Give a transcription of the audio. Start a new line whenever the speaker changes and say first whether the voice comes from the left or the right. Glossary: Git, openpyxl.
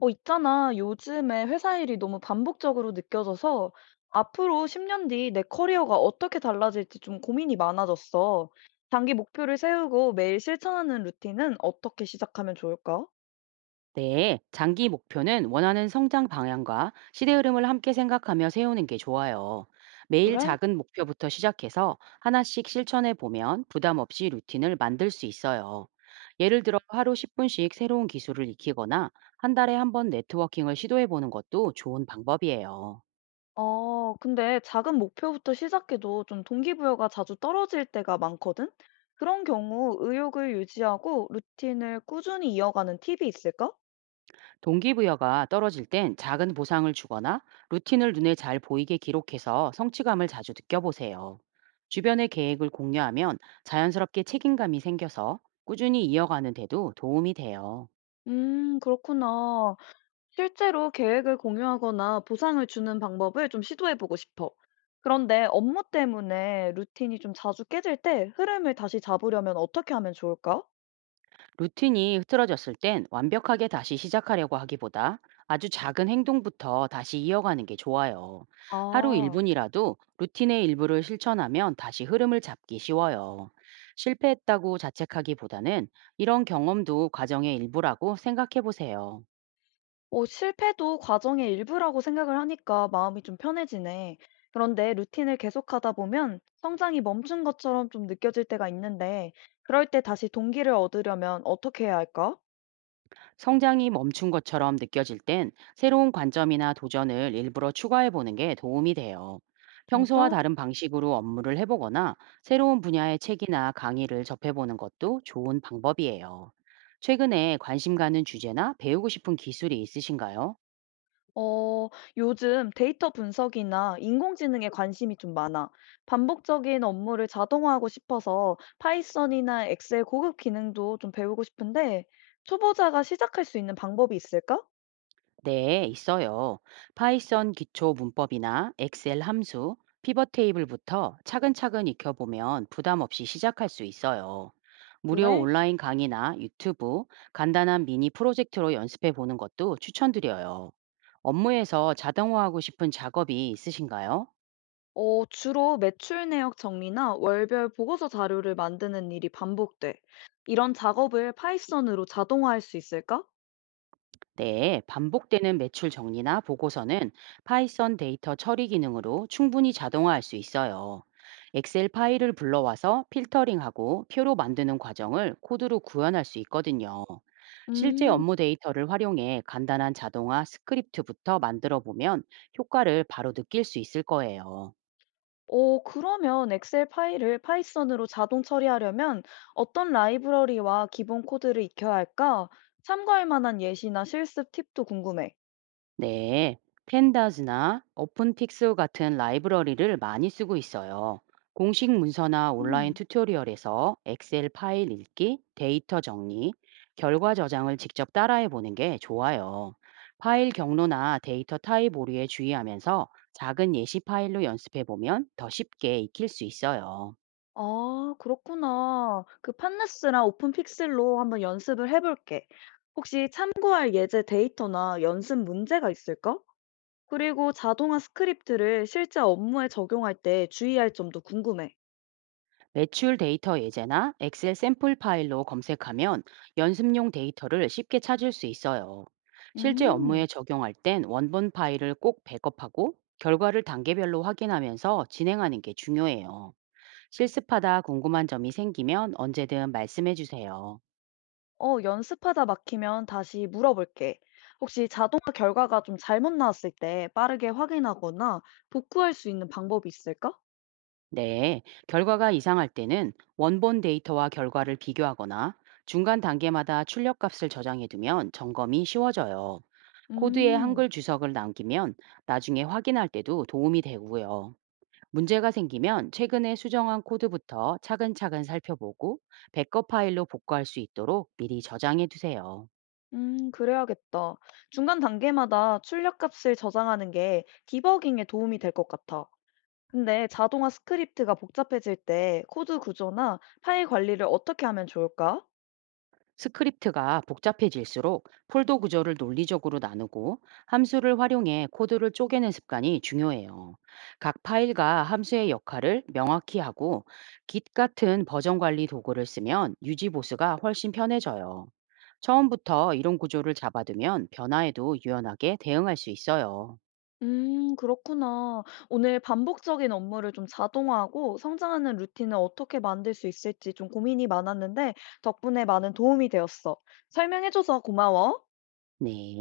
left: 있잖아. 요즘에 회사 일이 너무 반복적으로 느껴져서 앞으로 10년 뒤 내 커리어가 어떻게 달라질지 좀 고민이 많아졌어. 장기 목표를 세우고 매일 실천하는 루틴은 어떻게 시작하면 좋을까?
right: 네, 장기 목표는 원하는 성장 방향과 시대 흐름을 함께 생각하며 세우는 게 좋아요. 매일
left: 그래?
right: 작은 목표부터 시작해서 하나씩 실천해 보면 부담 없이 루틴을 만들 수 있어요. 예를 들어 하루 10분씩 새로운 기술을 익히거나 한 달에 한 번 네트워킹을 시도해 보는 것도 좋은 방법이에요.
left: 근데 작은 목표부터 시작해도 좀 동기부여가 자주 떨어질 때가 많거든? 그런 경우 의욕을 유지하고 루틴을 꾸준히 이어가는 팁이 있을까?
right: 동기부여가 떨어질 땐 작은 보상을 주거나 루틴을 눈에 잘 보이게 기록해서 성취감을 자주 느껴보세요. 주변의 계획을 공유하면 자연스럽게 책임감이 생겨서 꾸준히 이어가는 데도 도움이 돼요.
left: 그렇구나. 실제로 계획을 공유하거나 보상을 주는 방법을 좀 시도해보고 싶어. 그런데 업무 때문에 루틴이 좀 자주 깨질 때 흐름을 다시 잡으려면 어떻게 하면 좋을까?
right: 루틴이 흐트러졌을 땐 완벽하게 다시 시작하려고 하기보다 아주 작은 행동부터 다시 이어가는 게 좋아요. 하루
left: 아,
right: 1분이라도 루틴의 일부를 실천하면 다시 흐름을 잡기 쉬워요. 실패했다고 자책하기보다는 이런 경험도 과정의 일부라고 생각해 보세요.
left: 실패도 과정의 일부라고 생각을 하니까 마음이 좀 편해지네. 그런데 루틴을 계속하다 보면 성장이 멈춘 것처럼 좀 느껴질 때가 있는데, 그럴 때 다시 동기를 얻으려면 어떻게 해야 할까?
right: 성장이 멈춘 것처럼 느껴질 땐 새로운 관점이나 도전을 일부러 추가해 보는 게 도움이 돼요. 평소와
left: 진짜?
right: 다른 방식으로 업무를 해보거나 새로운 분야의 책이나 강의를 접해보는 것도 좋은 방법이에요. 최근에 관심 가는 주제나 배우고 싶은 기술이 있으신가요?
left: 어, 요즘 데이터 분석이나 인공지능에 관심이 좀 많아. 반복적인 업무를 자동화하고 싶어서 파이썬이나 엑셀 고급 기능도 좀 배우고 싶은데 초보자가 시작할 수 있는 방법이 있을까?
right: 네, 있어요. 파이썬 기초 문법이나 엑셀 함수, 피벗 테이블부터 차근차근 익혀보면 부담 없이 시작할 수 있어요. 무료
left: 그래?
right: 온라인 강의나 유튜브, 간단한 미니 프로젝트로 연습해 보는 것도 추천드려요. 업무에서 자동화하고 싶은 작업이 있으신가요?
left: 주로 매출 내역 정리나 월별 보고서 자료를 만드는 일이 반복돼. 이런 작업을 파이썬으로 자동화할 수 있을까?
right: 네, 반복되는 매출 정리나 보고서는 파이썬 데이터 처리 기능으로 충분히 자동화할 수 있어요. 엑셀 파일을 불러와서 필터링하고 표로 만드는 과정을 코드로 구현할 수 있거든요. 실제
left: 음.
right: 업무 데이터를 활용해 간단한 자동화 스크립트부터 만들어 보면 효과를 바로 느낄 수 있을 거예요.
left: 오, 그러면 엑셀 파일을 파이썬으로 자동 처리하려면 어떤 라이브러리와 기본 코드를 익혀야 할까? 참고할 만한 예시나 실습 팁도 궁금해.
right: 네, 펜다즈나 오픈픽스 같은 라이브러리를 많이 쓰고 있어요. 공식 문서나 온라인
left: 음.
right: 튜토리얼에서 엑셀 파일 읽기, 데이터 정리, 결과 저장을 직접 따라해 보는 게 좋아요. 파일 경로나 데이터 타입 오류에 주의하면서 작은 예시 파일로 연습해 보면 더 쉽게 익힐 수 있어요.
left: 아, 그렇구나. 그 판네스랑 오픈 픽셀로 한번 연습을 해볼게. 혹시 참고할 예제 데이터나 연습 문제가 있을까? 그리고 자동화 스크립트를 실제 업무에 적용할 때 주의할 점도 궁금해.
right: 매출 데이터 예제나 엑셀 샘플 파일로 검색하면 연습용 데이터를 쉽게 찾을 수 있어요. 실제 업무에
left: 음.
right: 적용할 땐 원본 파일을 꼭 백업하고 결과를 단계별로 확인하면서 진행하는 게 중요해요. 실습하다 궁금한 점이 생기면 언제든 말씀해 주세요.
left: 연습하다 막히면 다시 물어볼게. 혹시 자동화 결과가 좀 잘못 나왔을 때 빠르게 확인하거나 복구할 수 있는 방법이 있을까?
right: 네, 결과가 이상할 때는 원본 데이터와 결과를 비교하거나 중간 단계마다 출력값을 저장해두면 점검이 쉬워져요. 코드에
left: 음,
right: 한글 주석을 남기면 나중에 확인할 때도 도움이 되고요. 문제가 생기면 최근에 수정한 코드부터 차근차근 살펴보고 백업 파일로 복구할 수 있도록 미리 저장해두세요.
left: 음, 그래야겠다. 중간 단계마다 출력 값을 저장하는 게 디버깅에 도움이 될 것 같아. 근데 자동화 스크립트가 복잡해질 때 코드 구조나 파일 관리를 어떻게 하면 좋을까?
right: 스크립트가 복잡해질수록 폴더 구조를 논리적으로 나누고 함수를 활용해 코드를 쪼개는 습관이 중요해요. 각 파일과 함수의 역할을 명확히 하고 Git 같은 버전 관리 도구를 쓰면 유지 보수가 훨씬 편해져요. 처음부터 이런 구조를 잡아두면 변화에도 유연하게 대응할 수 있어요.
left: 그렇구나. 오늘 반복적인 업무를 좀 자동화하고 성장하는 루틴을 어떻게 만들 수 있을지 좀 고민이 많았는데 덕분에 많은 도움이 되었어. 설명해줘서 고마워.
right: 네.